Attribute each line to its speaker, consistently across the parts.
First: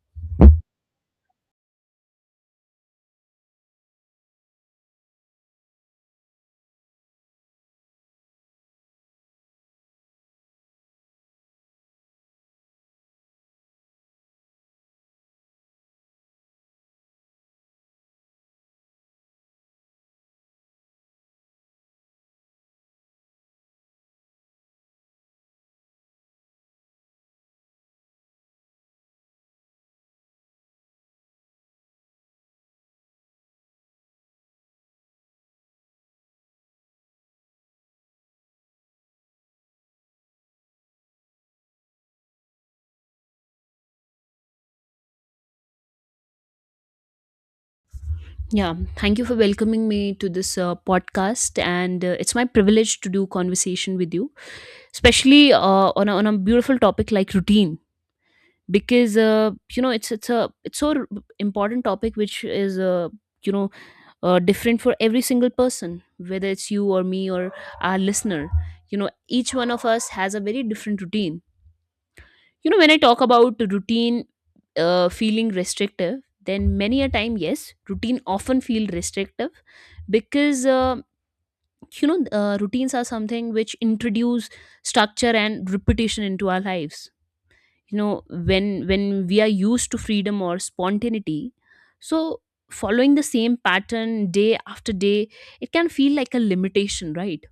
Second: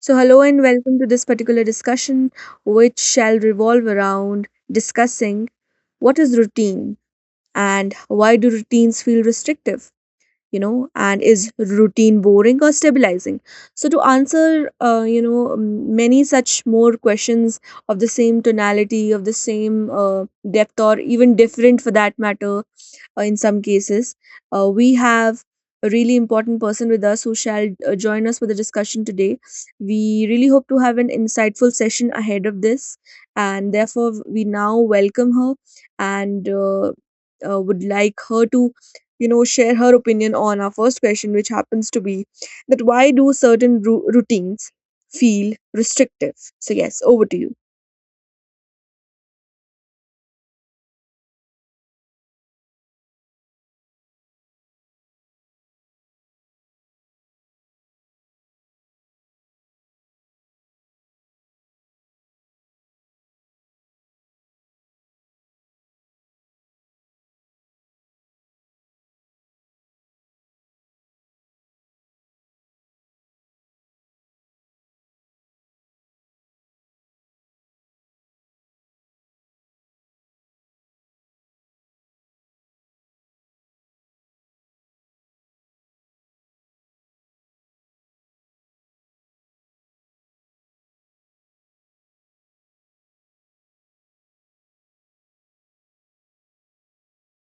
Speaker 1: So, hello and welcome to this particular discussion, which shall revolve around discussing what is routine and why do routines feel restrictive, and is routine boring or stabilizing. So, to answer many such more questions of the same tonality, of the same depth, or even different for that matter, in some cases, we have a really important person with us who shall join us for the discussion today. We really hope to have an insightful session ahead of this, and therefore we now welcome her, and would like her to share her opinion on our first question, which happens to be that why do certain routines feel restrictive? So, yes, over to you.
Speaker 2: Yeah, thank you for welcoming me to this podcast, and it's my privilege to do conversation with you, especially on a beautiful topic like routine, because you know it's a it's so r- important topic which is you know different for every single person, whether it's you or me or our listener. You know, each one of us has a very different routine. You know, when I talk about routine feeling restrictive, then many a time, yes, routine often feel restrictive because routines are something which introduce structure and repetition into our lives. You know, when we are used to freedom or spontaneity, so following the same pattern day after day, it can feel like a limitation, right?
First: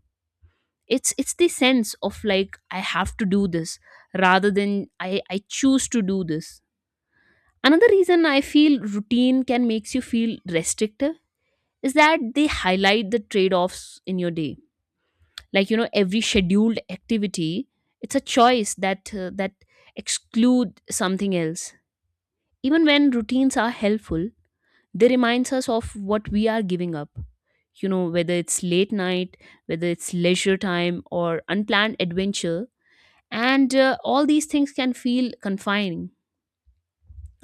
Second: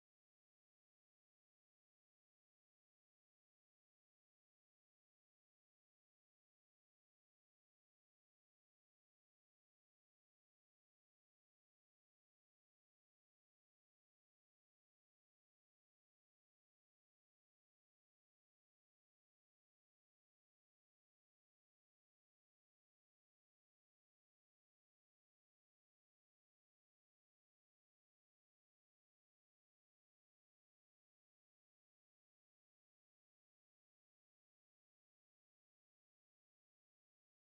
Speaker 2: It's the sense of like I have to do this rather than I choose to do this. Another reason I feel routine can makes you feel restrictive is that they highlight the trade-offs in your day. Like you know, every scheduled activity, it's a choice that that exclude something else. Even when routines are helpful, they reminds us of what we are giving up. You know, whether it's late night, whether it's leisure time or unplanned adventure, and all these things can feel confining.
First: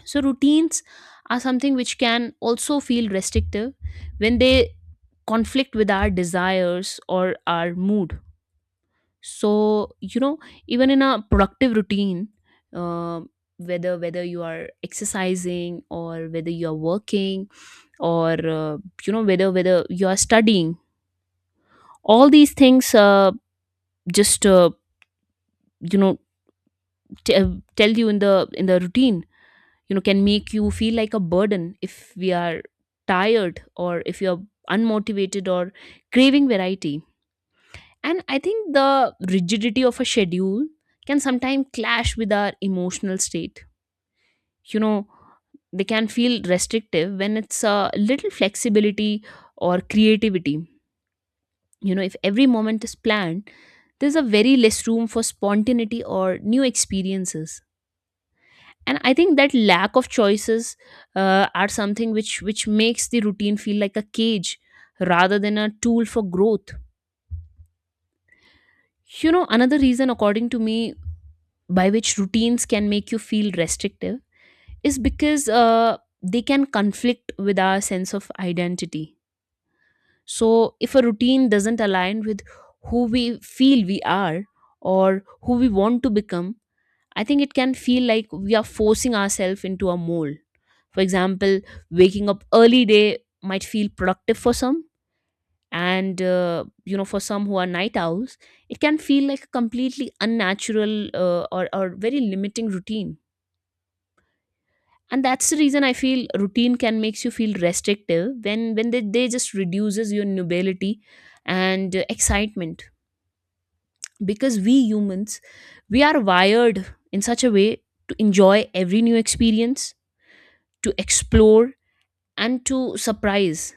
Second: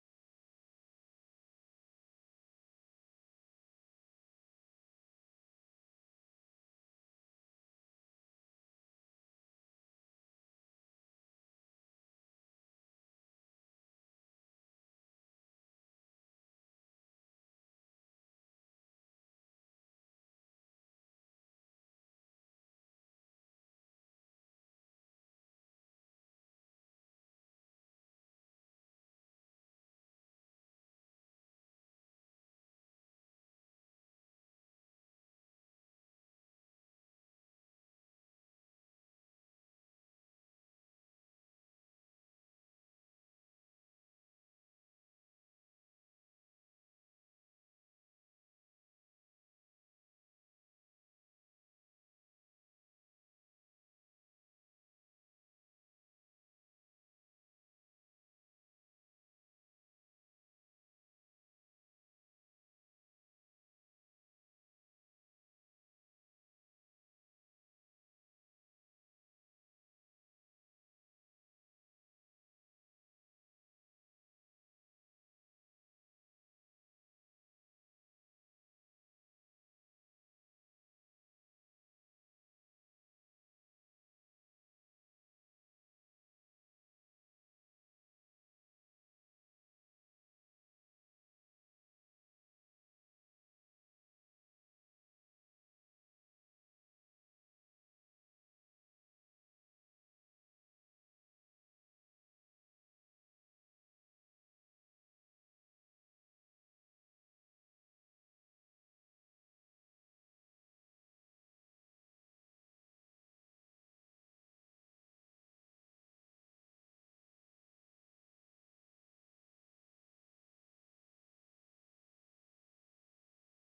Speaker 2: So routines are something which can also feel restrictive when they conflict with our desires or our mood. So you know, even in a productive routine, uh, whether you are exercising or whether you are working or whether you are studying, all these things just you know t- tell you in the routine, you know, can make you feel like a burden if we are tired or if you're unmotivated or craving variety. And I think the rigidity of a schedule can sometimes clash with our emotional state. You know, they can feel restrictive when it's a little flexibility or creativity. You know, if every moment is planned, there's a very less room for spontaneity or new experiences. And I think that lack of choices are something which makes the routine feel like a cage rather than a tool for growth. You know, another reason according to me by which routines can make you feel restrictive is because they can conflict with our sense of identity. So if a routine doesn't align with who we feel we are or who we want to become, I think it can feel like we are forcing ourselves into a mold. For example, waking up early day might feel productive for some, and you know, for some who are night owls, it can feel like a completely unnatural or very limiting routine. And that's the reason I feel routine can makes you feel restrictive when they just reduces your nobility and excitement, because we humans, we are wired in such a way to enjoy every new experience, to explore, and to surprise.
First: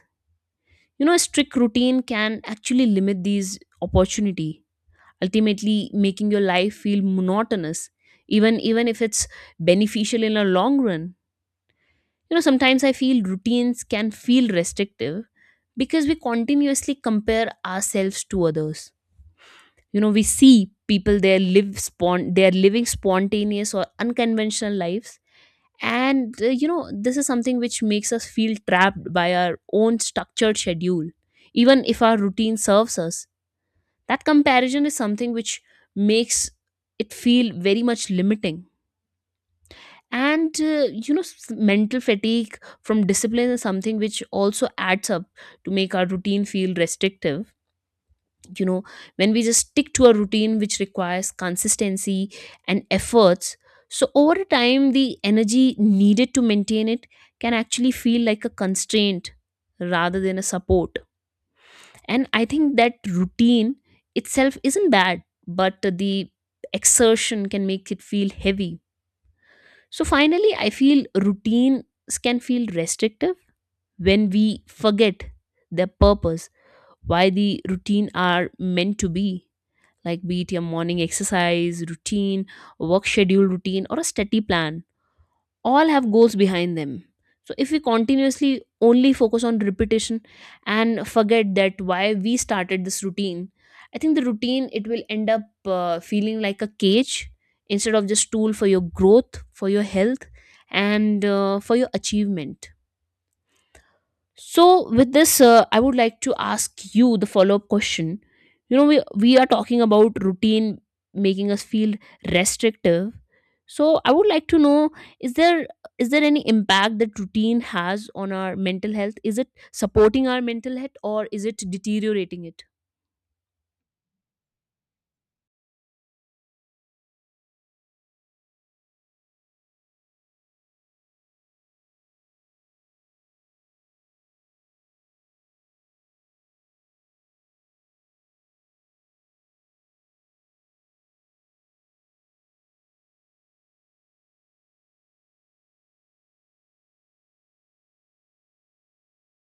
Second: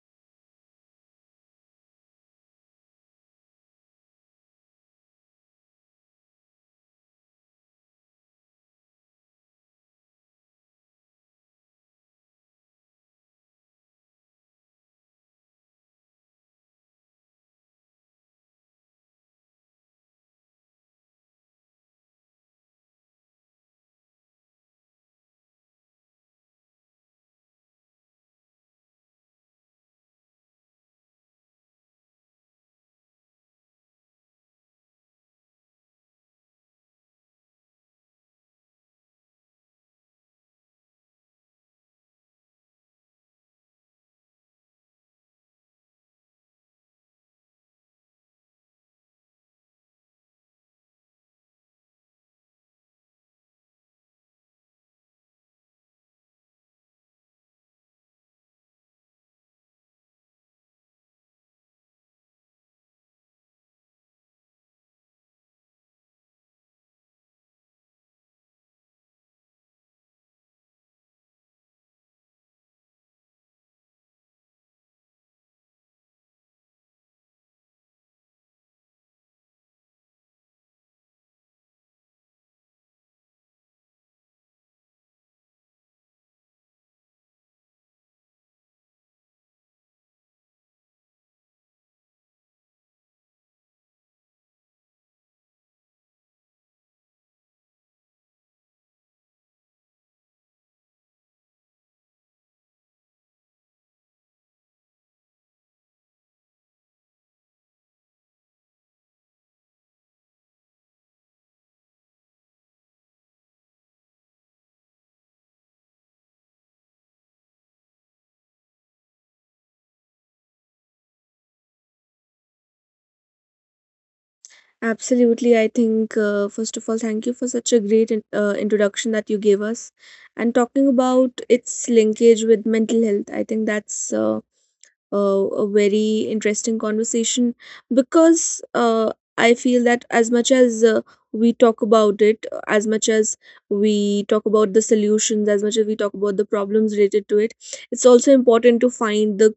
Speaker 2: You know, a strict routine can actually limit these opportunity, ultimately making your life feel monotonous, even if it's beneficial in a long run. You know, sometimes I feel routines can feel restrictive because we continuously compare ourselves to others. You know, we see people they they are living spontaneous or unconventional lives, and you know, this is something which makes us feel trapped by our own structured schedule. Even if our routine serves us, that comparison is something which makes it feel very much limiting. And mental fatigue from discipline is something which also adds up to make our routine feel restrictive. You know, when we just stick to a routine which requires consistency and efforts, so over time the energy needed to maintain it can actually feel like a constraint rather than a support. And I think that routine itself isn't bad, but the exertion can make it feel heavy. So finally, I feel routines can feel restrictive when we forget their purpose, why the routine are meant to be. Like, be it your morning exercise routine, work schedule routine, or a study plan, all have goals behind them. So if we continuously only focus on repetition and forget that why we started this routine, I think the routine it will end up feeling like a cage instead of just tool for your growth, for your health, and for your achievement. So, with this, I would like to ask you the follow up question. You know, we are talking about routine making us feel restrictive. So, I would like to know is there is there any impact that routine has on our mental health? Is it supporting our mental health or is it deteriorating it?
Speaker 1: Absolutely. I think, first of all, thank you for such a great introduction that you gave us. And talking about its linkage with mental health, I think that's a very interesting conversation because I feel that as much as we talk about it, as much as we talk about the solutions, as much as we talk about the problems related to it, it's also important to find the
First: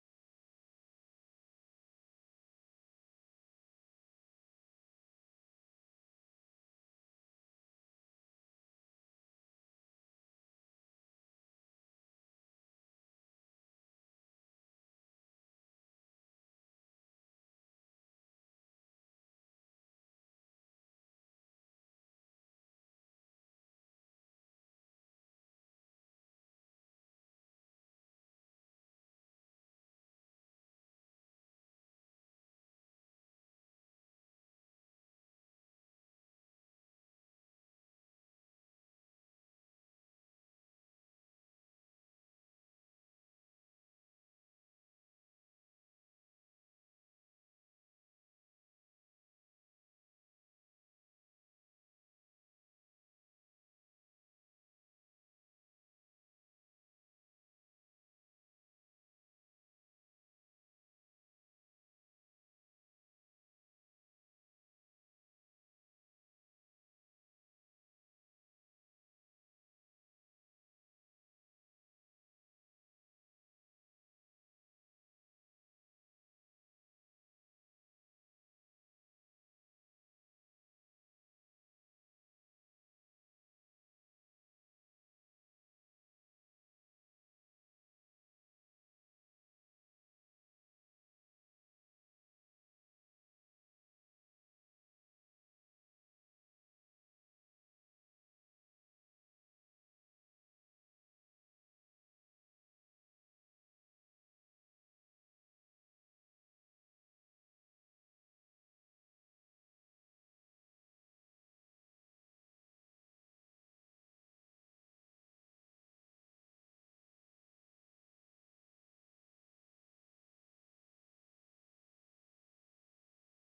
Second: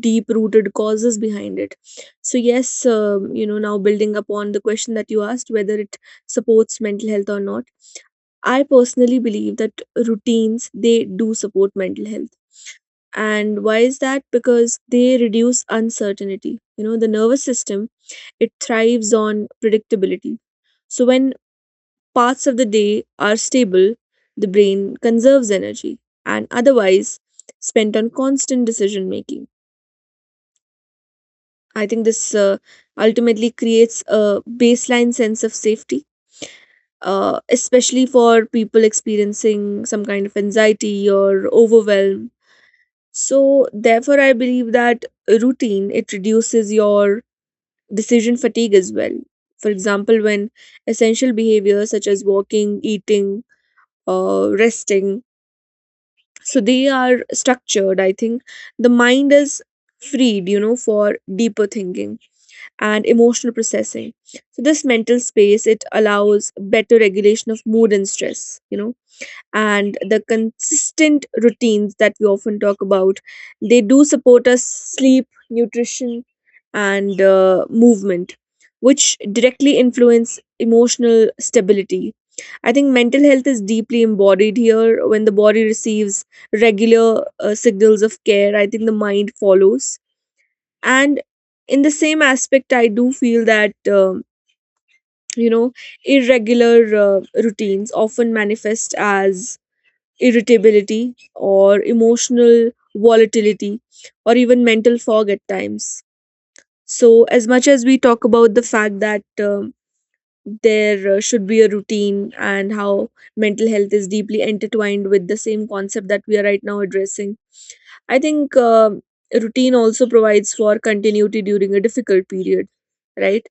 Speaker 1: deep rooted causes behind it. So yes, now building upon the question that you asked, whether it supports mental health or not, I personally believe that routines they do support mental health. And why is that? Because they reduce uncertainty. The nervous system it thrives on predictability. So when parts of the day are stable, the brain conserves energy and otherwise spent on constant decision making. I think this ultimately creates a baseline sense of safety, especially for people experiencing some kind of anxiety or overwhelm. So, therefore, I believe that routine it reduces your decision fatigue as well. For example, when essential behaviors such as walking, eating, resting, so they are structured. I think the mind is freed, for deeper thinking and emotional processing. So this mental space it allows better regulation of mood and stress. And the consistent routines that we often talk about, they do support us sleep, nutrition, and movement, which directly influence emotional stability. I think mental health is deeply embodied here. When the body receives regular signals of care, I think the mind follows. And in the same aspect I do feel that you know irregular routines often manifest as irritability or emotional volatility or even mental fog at times. So as much as we talk about the fact that there should be a routine and how mental health is deeply intertwined with the same concept that we are right now addressing. I think routine also provides for continuity during a difficult period, right?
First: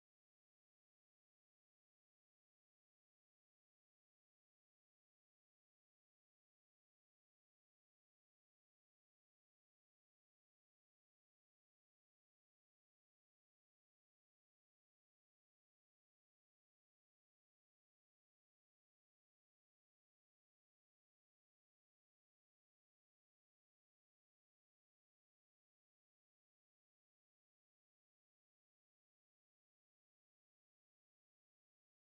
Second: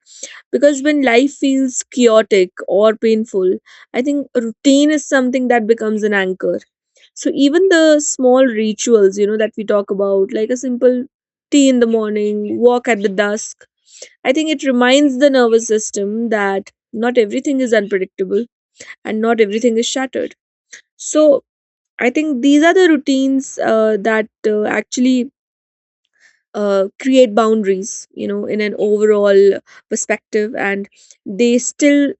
Speaker 1: Because when life feels chaotic or painful, I think routine is something that becomes an anchor. So even the small rituals, that we talk about, like a simple tea in the morning, walk at the dusk, I think it reminds the nervous system that not everything is unpredictable and not everything is shattered. So I think these are the routines that actually create boundaries, in an overall perspective, and they still,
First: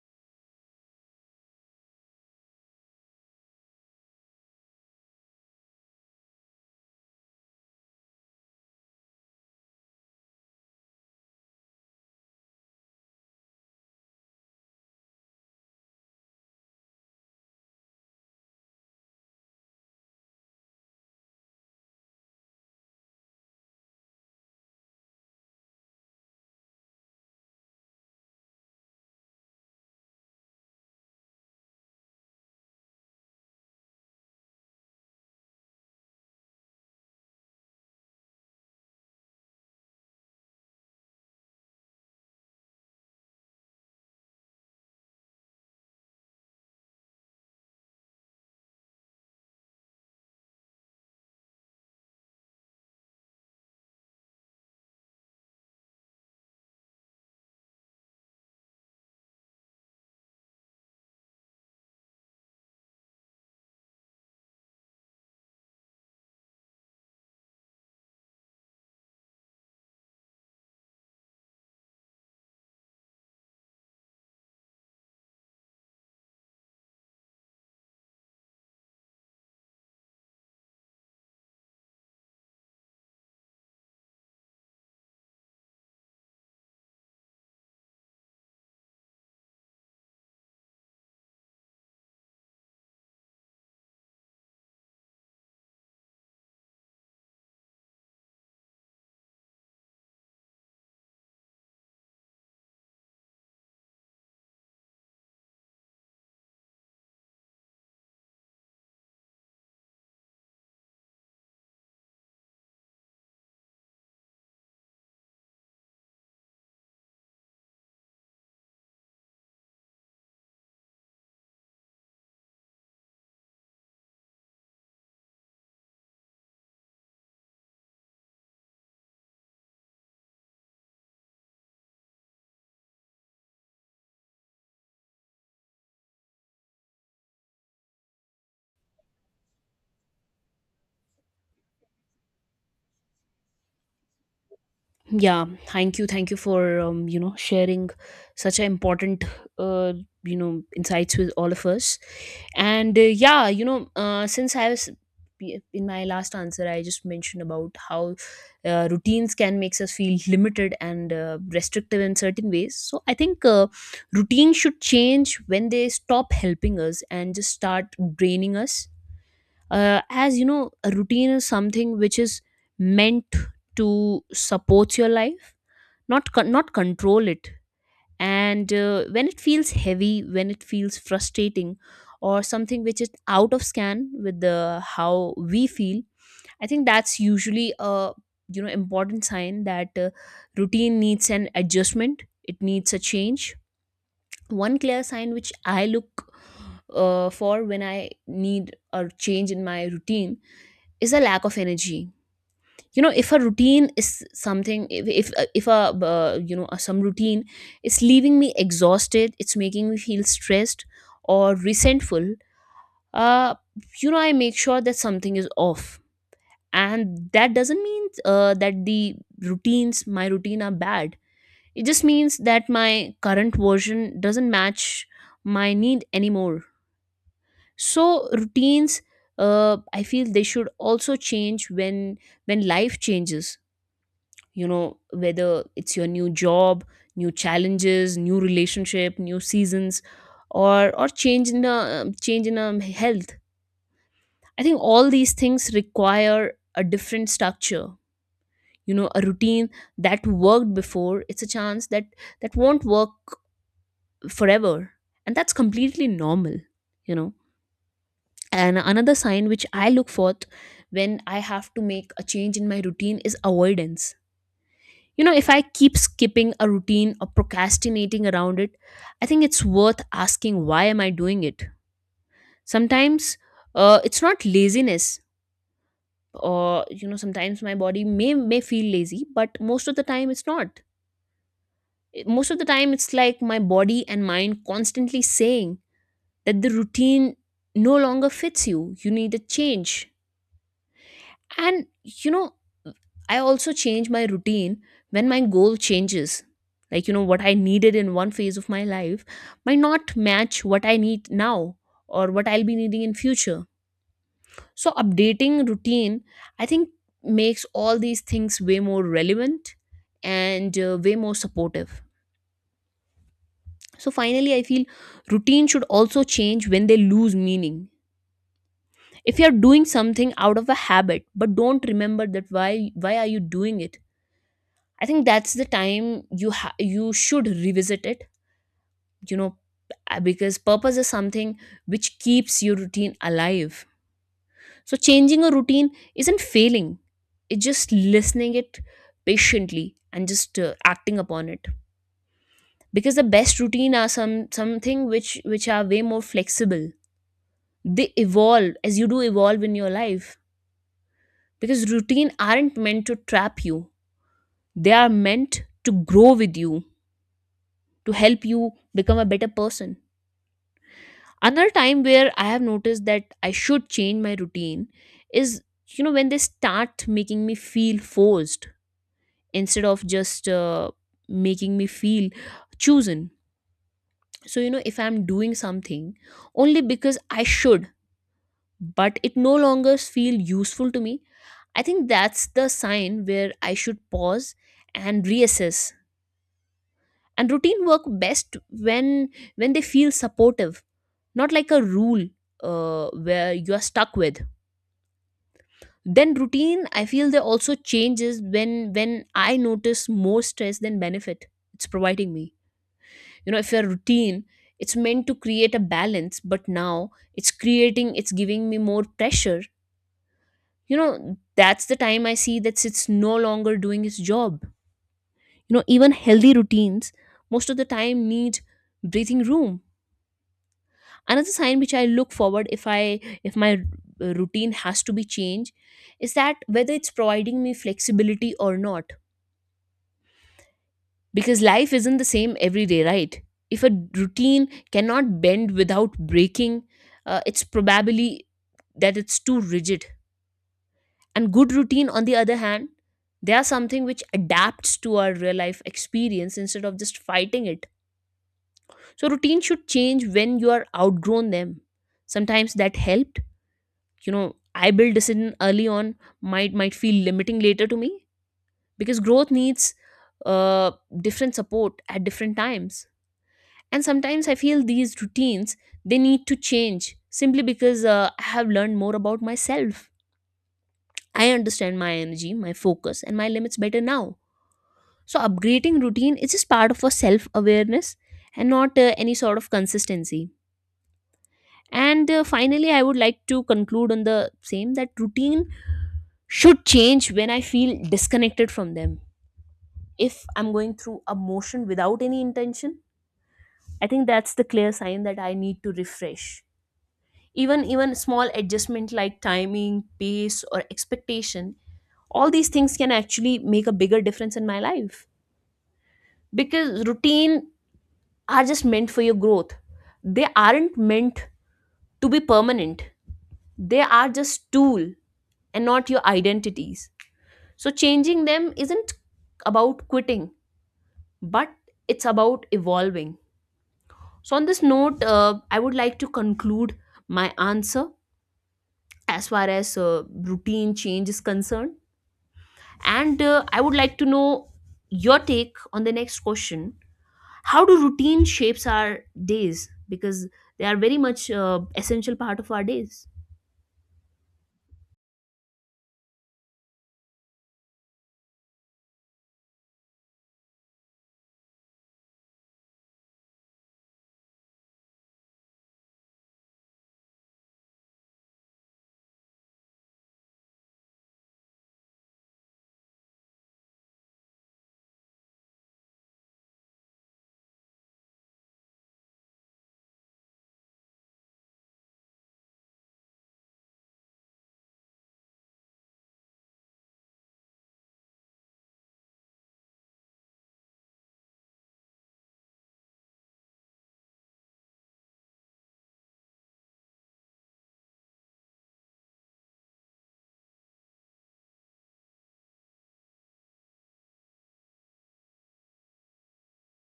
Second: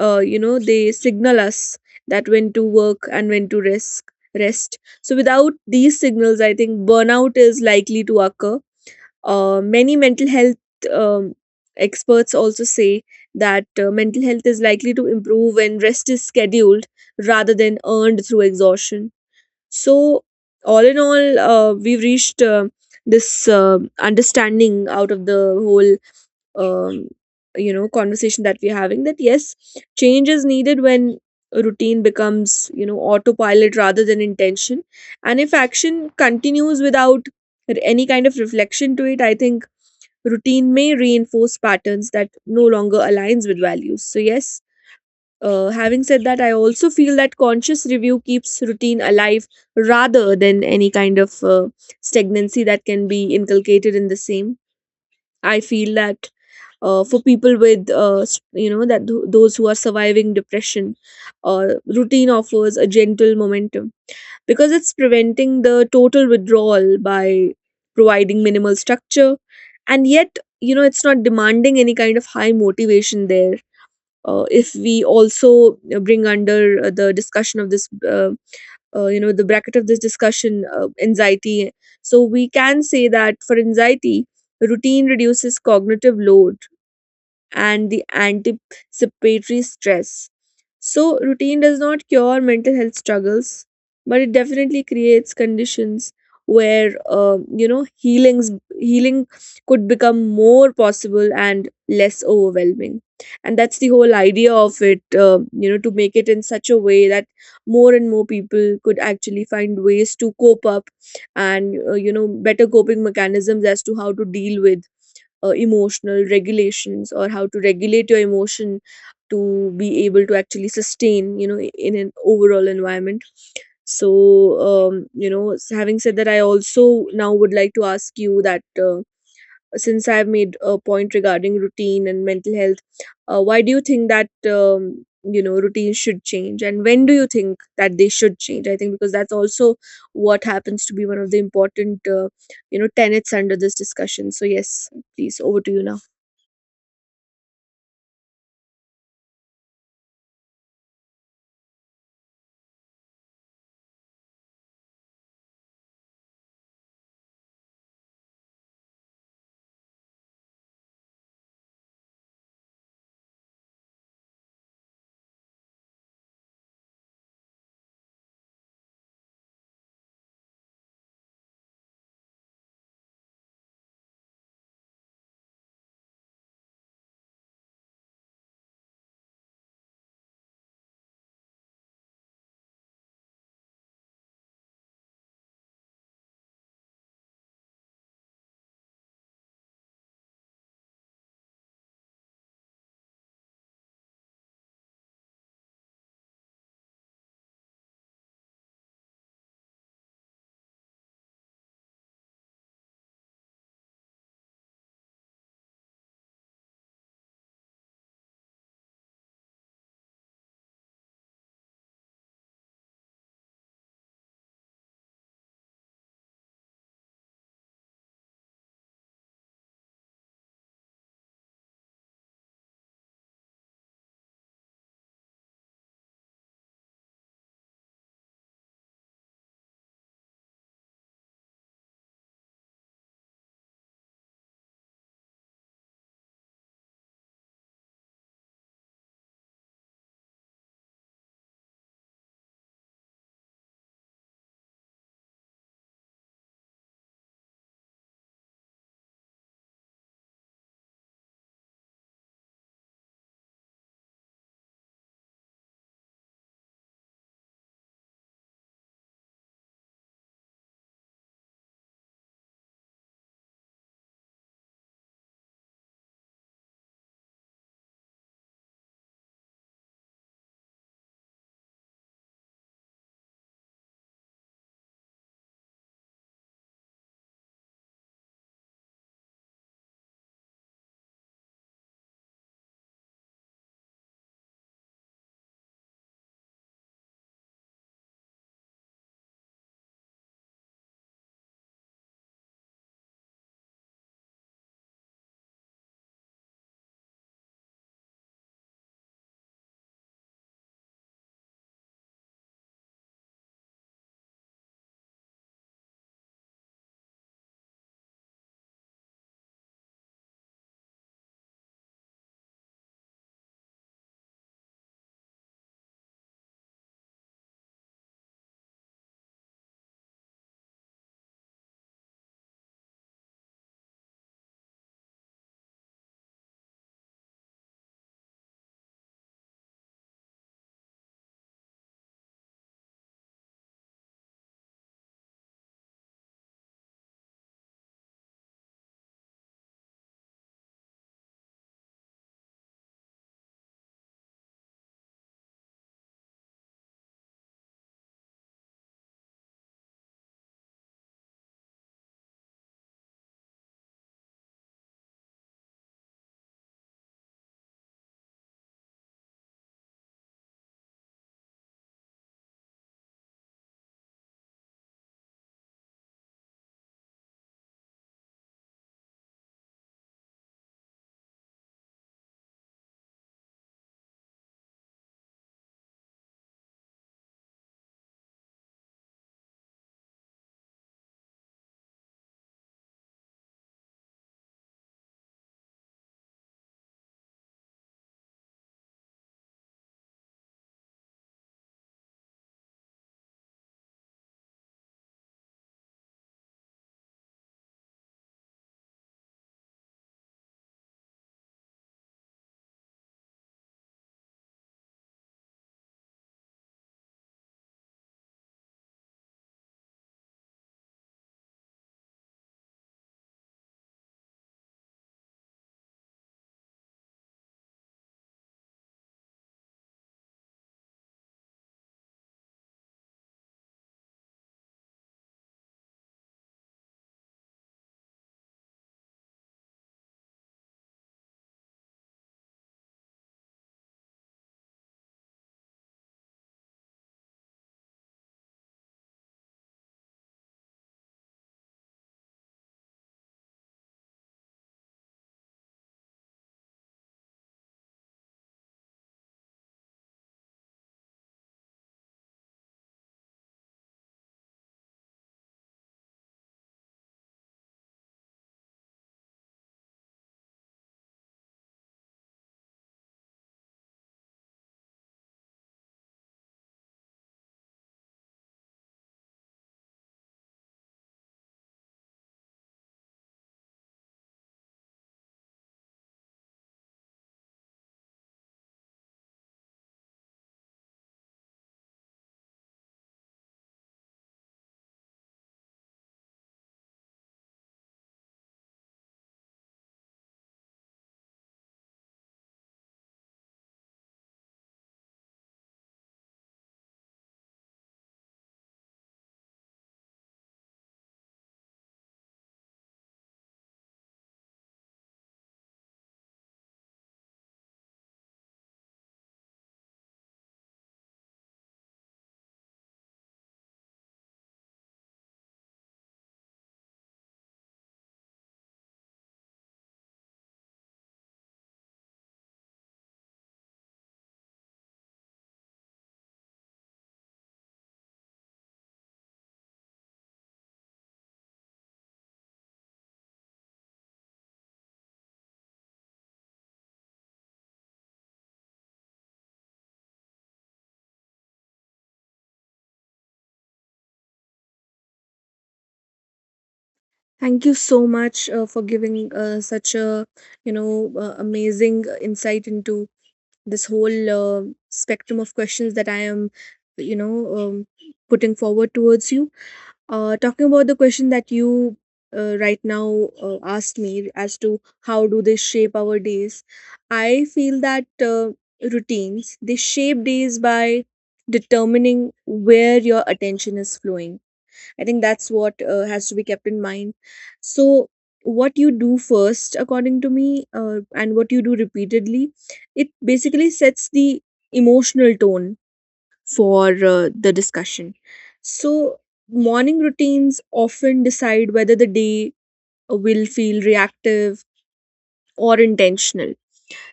Speaker 1: they signal us that when to work and when to risk rest. So without these signals, I think burnout is likely to occur. Many mental health um, experts also say that mental health is likely to improve when rest is scheduled rather than earned through exhaustion. So, all in all, we've reached this understanding out of the whole Um, conversation that we're having, that yes, change is needed when routine becomes, autopilot rather than intention. And if action continues without any kind of reflection to it, I think routine may reinforce patterns that no longer aligns with values. So yes, having said that, I also feel that conscious review keeps routine alive rather than any kind of stagnancy that can be inculcated in the same. I feel that for people with that those who are surviving depression, routine offers a gentle momentum because it's preventing the total withdrawal by providing minimal structure, and yet it's not demanding any kind of high motivation there. If we also bring under the discussion of this the bracket of this discussion, anxiety, so we can say that for anxiety, routine reduces cognitive load and the anticipatory stress. So, routine does not cure mental health struggles, but it definitely creates conditions where healing could become more possible and less overwhelming. And that's the whole idea of it, to make it in such a way that more and more people could actually find ways to cope up, and better coping mechanisms as to how to deal with emotional regulations or how to regulate your emotion to be able to actually sustain in an overall environment. So having said that, I also now would like to ask you that since I've made a point regarding routine and mental health, why do you think that routines should change, and when do you think that they should change? I think because that's also what happens to be one of the important tenets under this discussion. So yes, please
Speaker 2: Yeah,
Speaker 1: over to you
Speaker 2: thank
Speaker 1: now.
Speaker 2: you, for you know, sharing such an important uh, you know, insights with all of us. And yeah, you know, since I was yeah, in my last answer I just mentioned about how routines can makes us feel limited and restrictive in certain ways. So I think routines should change when they stop helping us and just start draining us. As you know, a routine is something which is meant to support your life, not control it. And when it feels heavy, when it feels frustrating, or something which is out of scan with the how we feel, I think that's usually a, you know, important sign that routine needs an adjustment, it needs a change. One clear sign which I look for when I need a change in my routine is a lack of energy. You know, if a routine is something, if a you know some routine is leaving me exhausted, it's making me feel stressed or resentful, uh you know, I make sure that something is off. And that doesn't mean that the routines my routine are bad. It just means that my current version doesn't match my need anymore. So routines, I feel they should also change when life changes. You know, whether it's your new job, new challenges, new relationship, new seasons, or change in a, change in a health, I think all these things require a different structure. You know, a routine that worked before, it's a chance that won't work forever, and that's completely normal. You know, and another sign which I look for when I have to make a change in my routine is avoidance. You know, if I keep skipping a routine or procrastinating around it, I think it's worth asking, why am I doing it? Sometimes it's not laziness, or you know, sometimes my body may feel lazy, but most of the time it's not. Most of the time it's like my body and mind constantly saying that the routine no longer fits you. You need a change. And you know, I also change my routine when my goal changes. Like, you know, what I needed in one phase of my life might not match what I need now or what I'll be needing in future. So updating routine, I think makes all these things way more relevant and way more supportive. So finally, I feel routine should also change when they lose meaning. If you're doing something out of a habit, but don't remember that why are you doing it? I think that's the time you should revisit it. You know, because purpose is something which keeps your routine alive. So changing a routine isn't failing; it's just listening it patiently and just acting upon it. Because the best routine are something which are way more flexible. They evolve as you do evolve in your life. Because routine aren't meant to trap you; they are meant to grow with you, to help you become a better person. Another time where I have noticed that I should change my routine is, you know, when they start making me feel forced instead of just making me feel chosen. So you know, if I'm doing something only because I should, but it no longer feel useful to me, I think that's the sign where I should pause and reassess. And routine work best when when they feel supportive, not like a rule where you are stuck with. Then routine, I feel, there also changes when I notice more stress than benefit it's providing me. You know, if your routine, it's meant to create a balance, but now it's creating, it's giving me more pressure. You know, that's the time I see that it's no longer doing its job. You know, even healthy routines most of the time need breathing room. Another sign which I look forward, if I if my routine has to be changed, is that whether it's providing me flexibility or not. Because life isn't the same every day, right? If a routine cannot bend without breaking, it's probably that it's too rigid. And good routine, on the other hand, they are something which adapts to our real life experience instead of just fighting it. So routine should change when you are outgrown them. Sometimes that helped, you know, I build decision early on might feel limiting later to me, because growth needs uh, different support at different times. And sometimes I feel these routines, they need to change simply because I have learned more about myself. I understand my energy, my focus and my limits better now. So upgrading routine is just part of a self awareness and not any sort of consistency. And finally, I would like to conclude on the same, that routine should change when I feel disconnected from them. If I'm going through a motion without any intention, I think that's the clear sign that I need to refresh. Even small adjustment like timing, pace or expectation, all these things can actually make a bigger difference in my life. Because routine are just meant for your growth, they aren't meant to be permanent. They are just tool and not your identities. So changing them isn't about quitting, but it's about evolving. So on this note, I would like to conclude my answer as far as routine change is concerned. And I would like to know your take on the next question. How do routine shapes our days? Because they are very much essential part of our days.
Speaker 1: Thank you so much for giving such a amazing insight into this whole spectrum of questions that I am you know um, putting forward towards you. Talking about the question that you right now asked me as to how do they shape our days, I feel that routines they shape days by determining where your attention is flowing. I think that's what has to be kept in mind. So what you do first, according to me, and what you do repeatedly, it basically sets the emotional tone for the discussion. So, morning routines often decide whether the day will feel reactive or intentional.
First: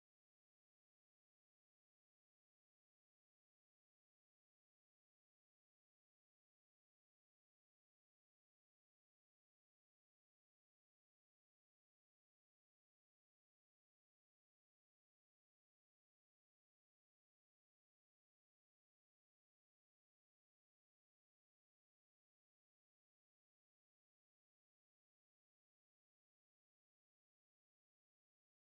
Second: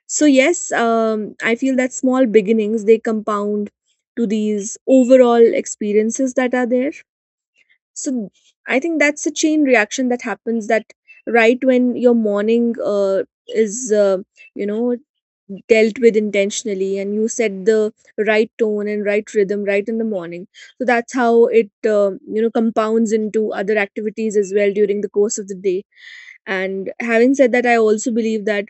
Speaker 1: So, yes, I feel that small beginnings they compound to these overall experiences that are there. So, I think that's a chain reaction that happens, that right when your morning is you know dealt with intentionally and you set the right tone and right rhythm right in the morning, so that's how it compounds into other activities as well during the course of the day. And having said that, I also believe that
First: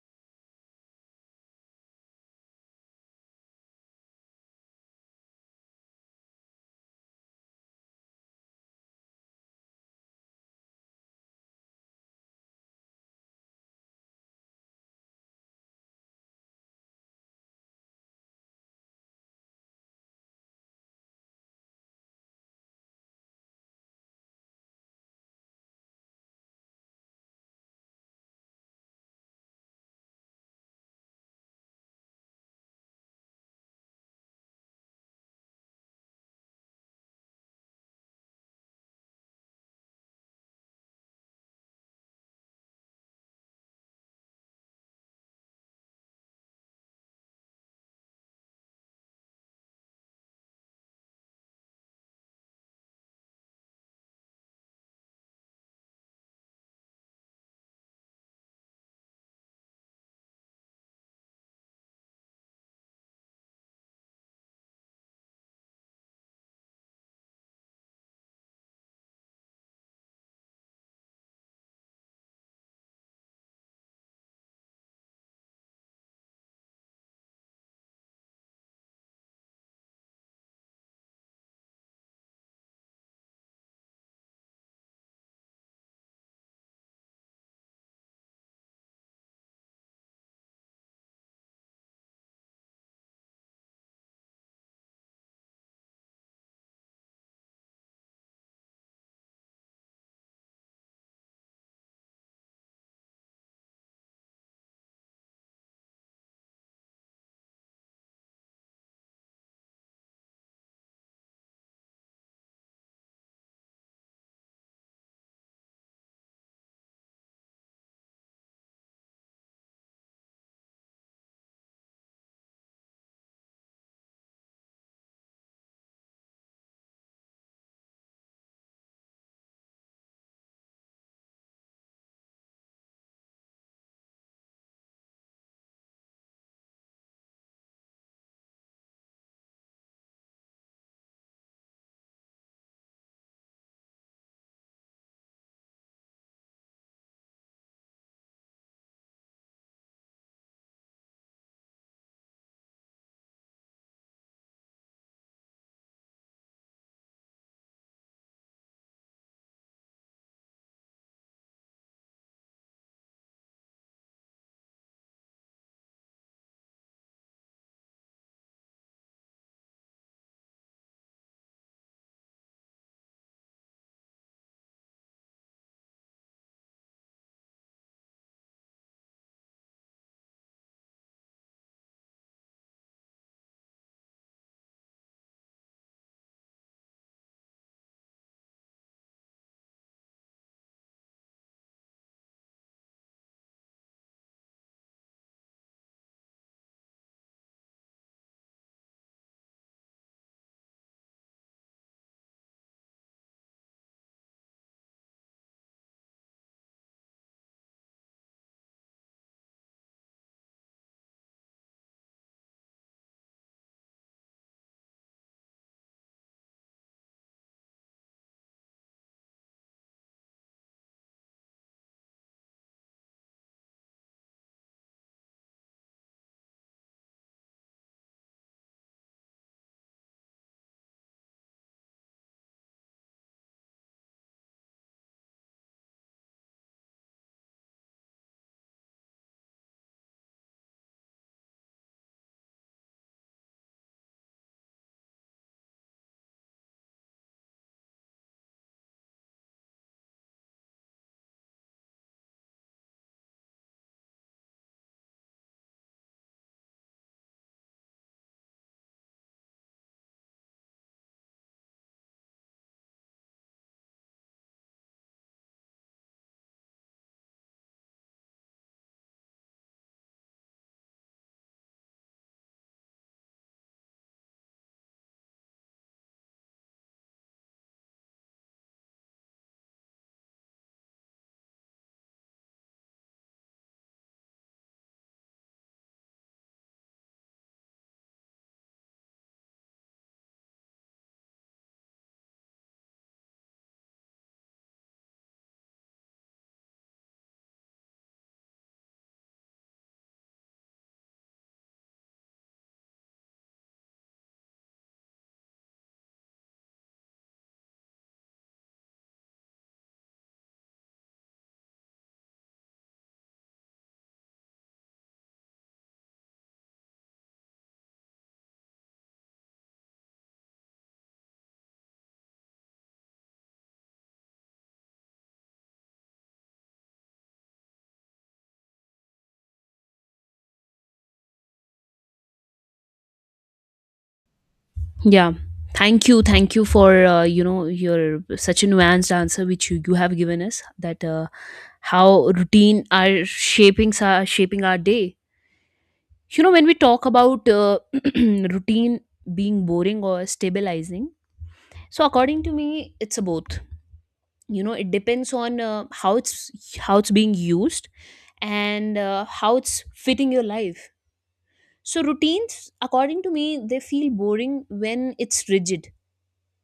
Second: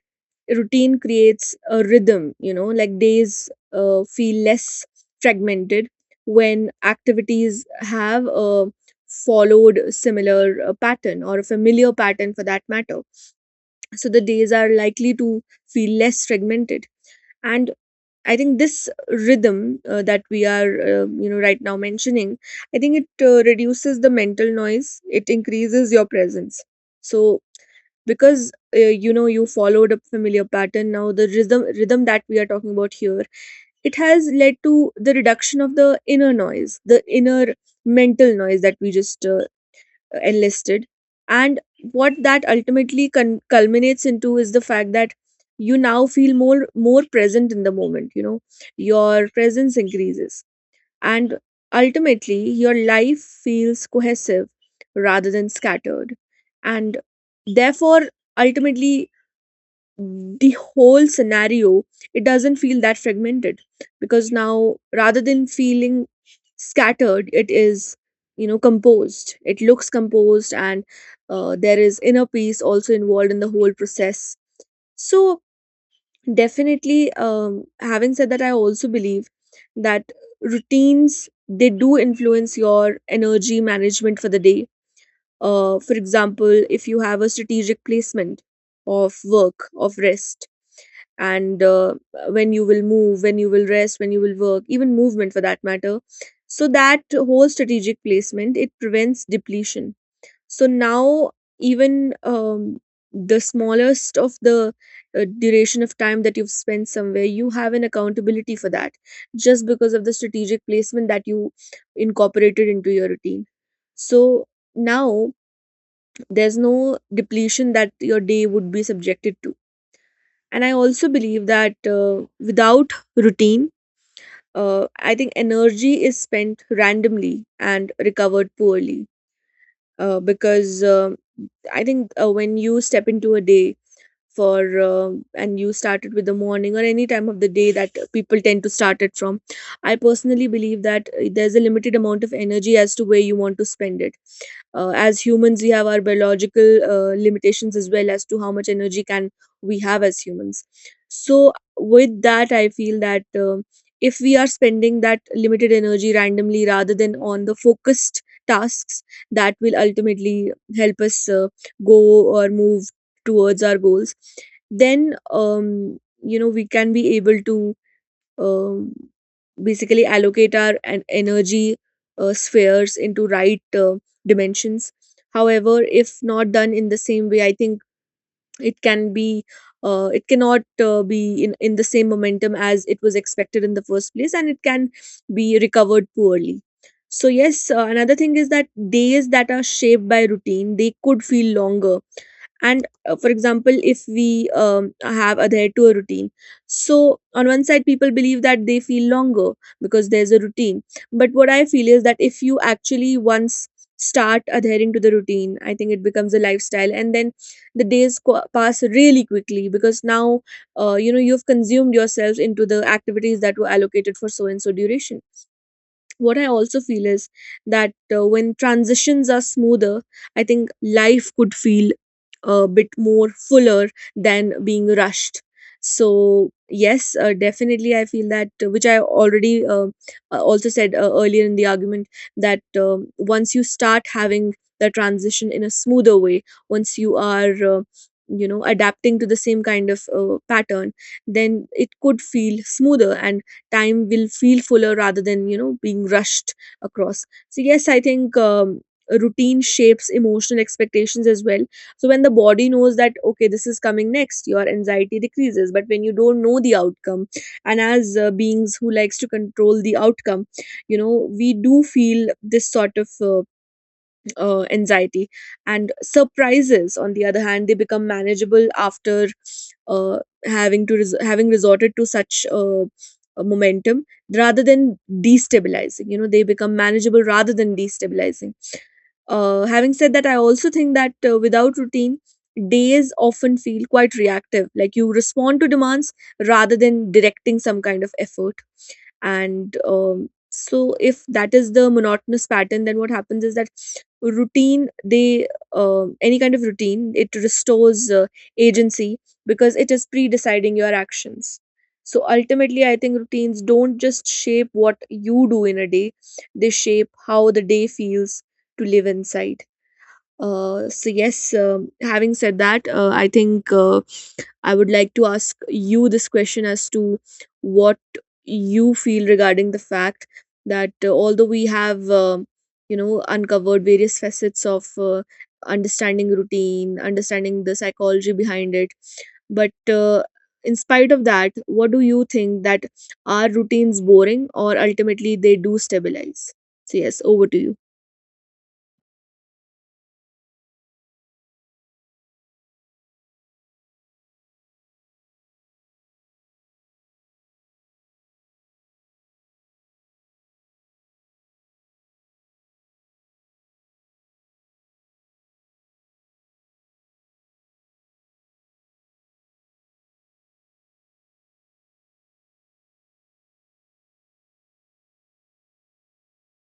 Speaker 1: routine creates a rhythm, like days feel less fragmented when activities have a followed similar pattern or a familiar pattern for that matter. So the days are likely to feel less fragmented. And I think this rhythm that we are, right now mentioning, I think it reduces the mental noise. It increases your presence. So because you followed a familiar pattern, now the rhythm that we are talking about here, it has led to the reduction of the inner noise, the inner mental noise that we just enlisted. And what that ultimately culminates into is the fact that you now feel more present in the moment, your presence increases, and ultimately your life feels cohesive rather than scattered. And therefore, ultimately, the whole scenario it doesn't feel that fragmented because now, rather than feeling scattered, it is, composed. It looks composed, and there is inner peace also involved in the whole process. So definitely, having said that, I also believe that routines they do influence your energy management for the day. For example, if you have a strategic placement of work, of rest, and when you will move, when you will rest, when you will work, even movement for that matter. So that whole strategic placement it prevents depletion. So now, even the smallest of the duration of time that you've spent somewhere, you have an accountability for that, just because of the strategic placement that you incorporated into your routine. So now there's no depletion that your day would be subjected to. And I also believe that without routine, I think energy is spent randomly and recovered poorly. Because I think when you step into a day for and you started with the morning or any time of the day that people tend to start it from, I personally believe that there's a limited amount of energy as to where you want to spend it. As humans, we have our biological limitations, as well as to how much energy can we have as humans. So with that, I feel that if we are spending that limited energy randomly rather than on the focused tasks that will ultimately help us go or move towards our goals, then you know, we can be able to um, basically allocate our energy spheres into right dimensions. However, if not done in the same way, I think it can be, it cannot be in the same momentum as it was expected in the first place, and it can be recovered poorly. So yes, another thing is that days that are shaped by routine, they could feel longer. And for example, if we have adhered to a routine, so on one side people believe that they feel longer because there's a routine, but what I feel is that if you actually once start adhering to the routine, I think it becomes a lifestyle, and then the pass really quickly, because now you know, you've consumed yourselves into the activities that were allocated for so and so duration. What I also feel is that when transitions are smoother, I think life could feel a bit more fuller than being rushed. So, yes, definitely, I feel that, which I already also said earlier in the argument, that once you start having the transition in a smoother way, once you are, you know, adapting to the same kind of pattern, then it could feel smoother, and time will feel fuller rather than, you know, being rushed across. So yes, I think routine shapes emotional expectations as well. So when the body knows that, okay, this is coming next, your anxiety decreases. But when you don't know the outcome, and as beings who likes to control the outcome, you know, we do feel this sort of anxiety. And surprises, on the other hand, they become manageable after uh, having resorted to such a momentum. Rather than destabilizing, you know, they become manageable rather than destabilizing. Having said that, I also think that without routine, days often feel quite reactive, like you respond to demands rather than directing some kind of effort. And so if that is the monotonous pattern, then what happens is that routine they any kind of routine, it restores agency, because it is pre-deciding your actions. So ultimately, I think routines don't just shape what you do in a day, they shape how the day feels to live inside. So yes, having said that, I think I would like to ask you this question as to what you feel regarding the fact that although we have, you know, uncovered various facets of understanding routine, understanding the psychology behind it, but in spite of that, what do you think? That are routines boring, or
Speaker 2: Yeah.
Speaker 1: ultimately they do
Speaker 2: Thank you.
Speaker 1: stabilize?
Speaker 2: Thank you
Speaker 1: So
Speaker 2: for,
Speaker 1: yes,
Speaker 2: you
Speaker 1: over
Speaker 2: know,
Speaker 1: to you.
Speaker 2: your such a nuanced answer which you have given us, that how routine are shaping, shaping our day. You know, when we talk about routine being boring or stabilizing, so according to me, it's a both. You know, it depends on uh, how it's being used and how it's fitting your life. So routines, according to me, they feel boring when it's rigid,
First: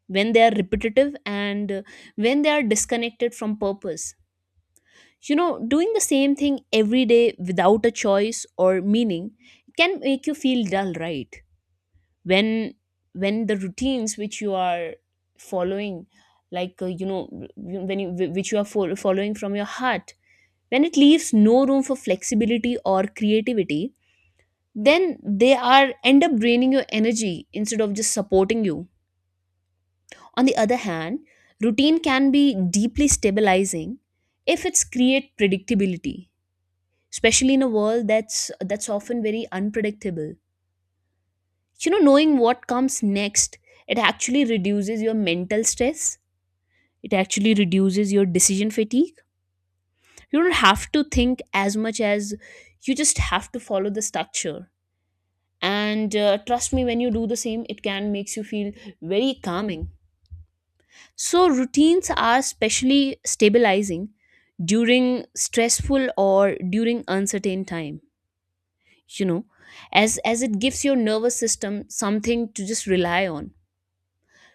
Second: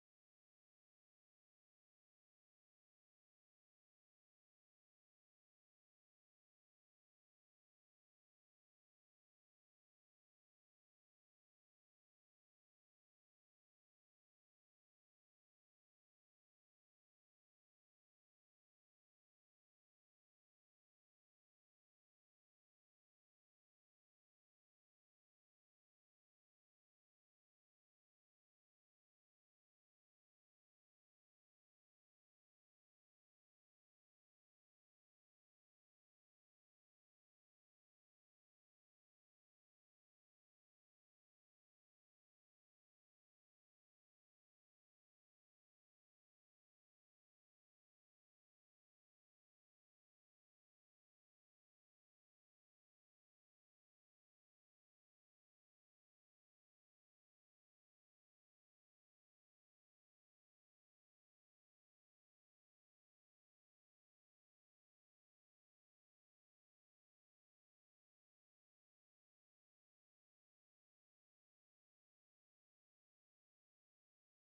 Speaker 2: when they are repetitive and when they are disconnected from purpose. You know, doing the same thing every day without a choice or meaning can make you feel dull, right? When when the routines which you are following, like you know, when you, which you are following from your heart, when it leaves no room for flexibility or creativity, then they are end up draining your energy instead of just supporting you. On the other hand, routine can be deeply stabilizing if it's create predictability, especially in a world that's often very unpredictable. You know, knowing what comes next, it actually reduces your mental stress, it actually reduces your decision fatigue. You don't have to think as much as you just have to follow the structure. And trust me, when you do the same, it can makes you feel very calming. So routines are especially stabilizing during stressful or during uncertain time, you know, as it gives your nervous system something to just rely on.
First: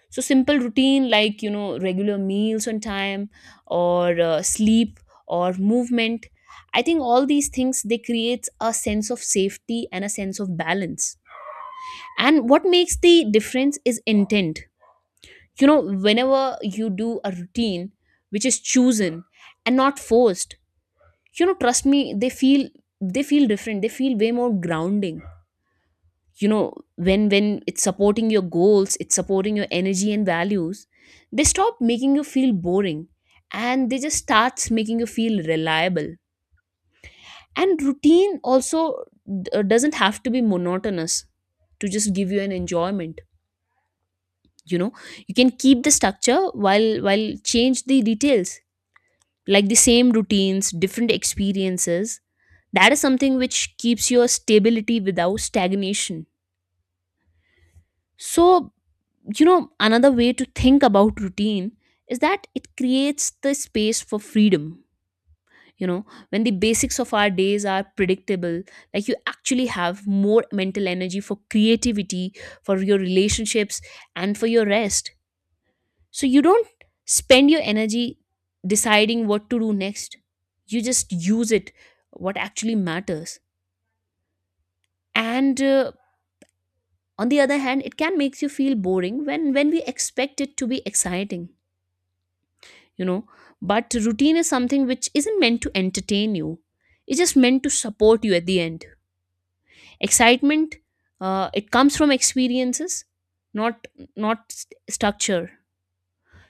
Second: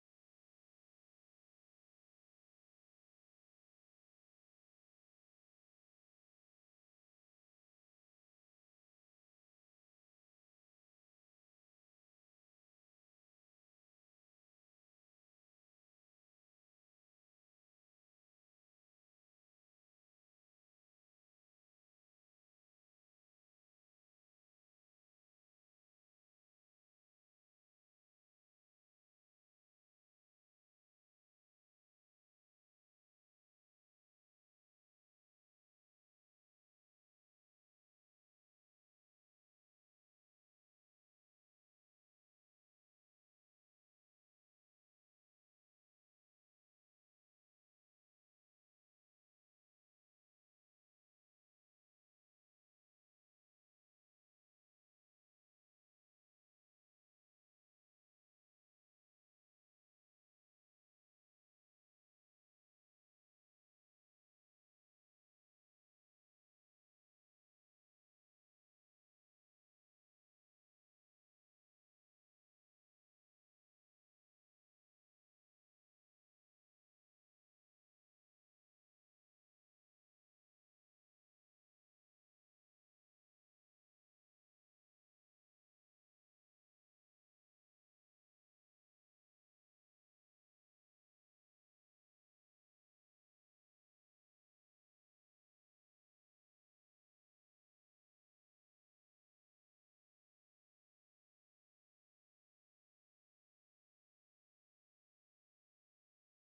Speaker 2: So simple routine, like you know, regular meals on time or sleep or movement, I think all these things, they creates a sense of safety and a sense of balance. And what makes the difference is intent. You know, whenever you do a routine which is chosen and not forced, you know, trust me, they feel, they feel different, they feel way more grounding. You know, when it's supporting your goals, it's supporting your energy and values, they stop making you feel boring and they just starts making you feel reliable. And routine also doesn't have to be monotonous to just give you an enjoyment. You know, you can keep the structure while change the details, like the same routines, different experiences. That is something which keeps your stability without stagnation. So you know, another way to think about routine is that it creates the space for freedom. You know, when the basics of our days are predictable, like you actually have more mental energy for creativity, for your relationships and for your rest. So you don't spend your energy deciding what to do next. You just use it, what actually matters. And on the other hand, it can make you feel boring when we expect it to be exciting, you know. But routine is something which isn't meant to entertain you, it's just meant to support you at the end. Excitement, it comes from experiences, not, not structure.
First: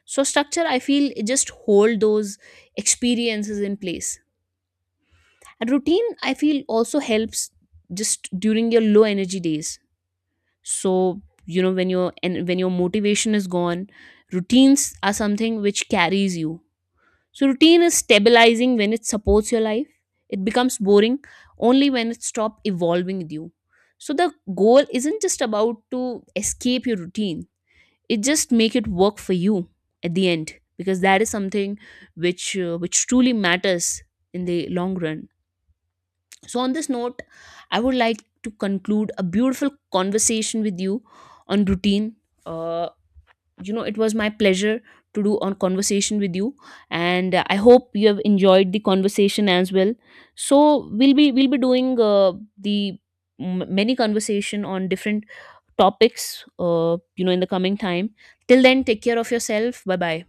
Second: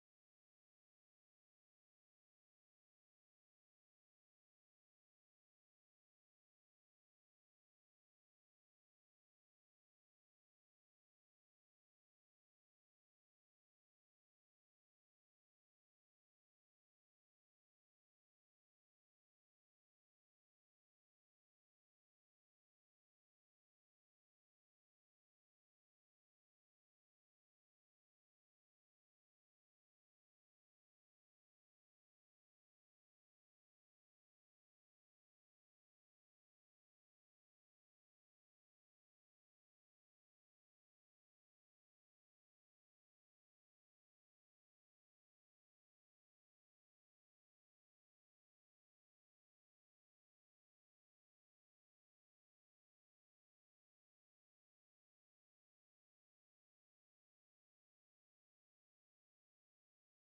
Speaker 2: So, structure, I feel, it just hold those experiences in place. And routine, I feel, also helps just during your low energy days. So you know, when your, and when your motivation is gone, routines are something which carries you. So routine is stabilizing when it supports your life. It becomes boring only when it stops evolving with you. So the goal isn't just about to escape your routine. It just make it work for you at the end, because that is something which truly matters in the long run. So, on this note, I would like to conclude a beautiful conversation with you on routine. Uh, you know, it was my pleasure to do on conversation with you, and I hope you have enjoyed the conversation as well. So, we'll be doing the many conversation on different topics. You know, in the coming time. Till then, take care of yourself. Bye bye.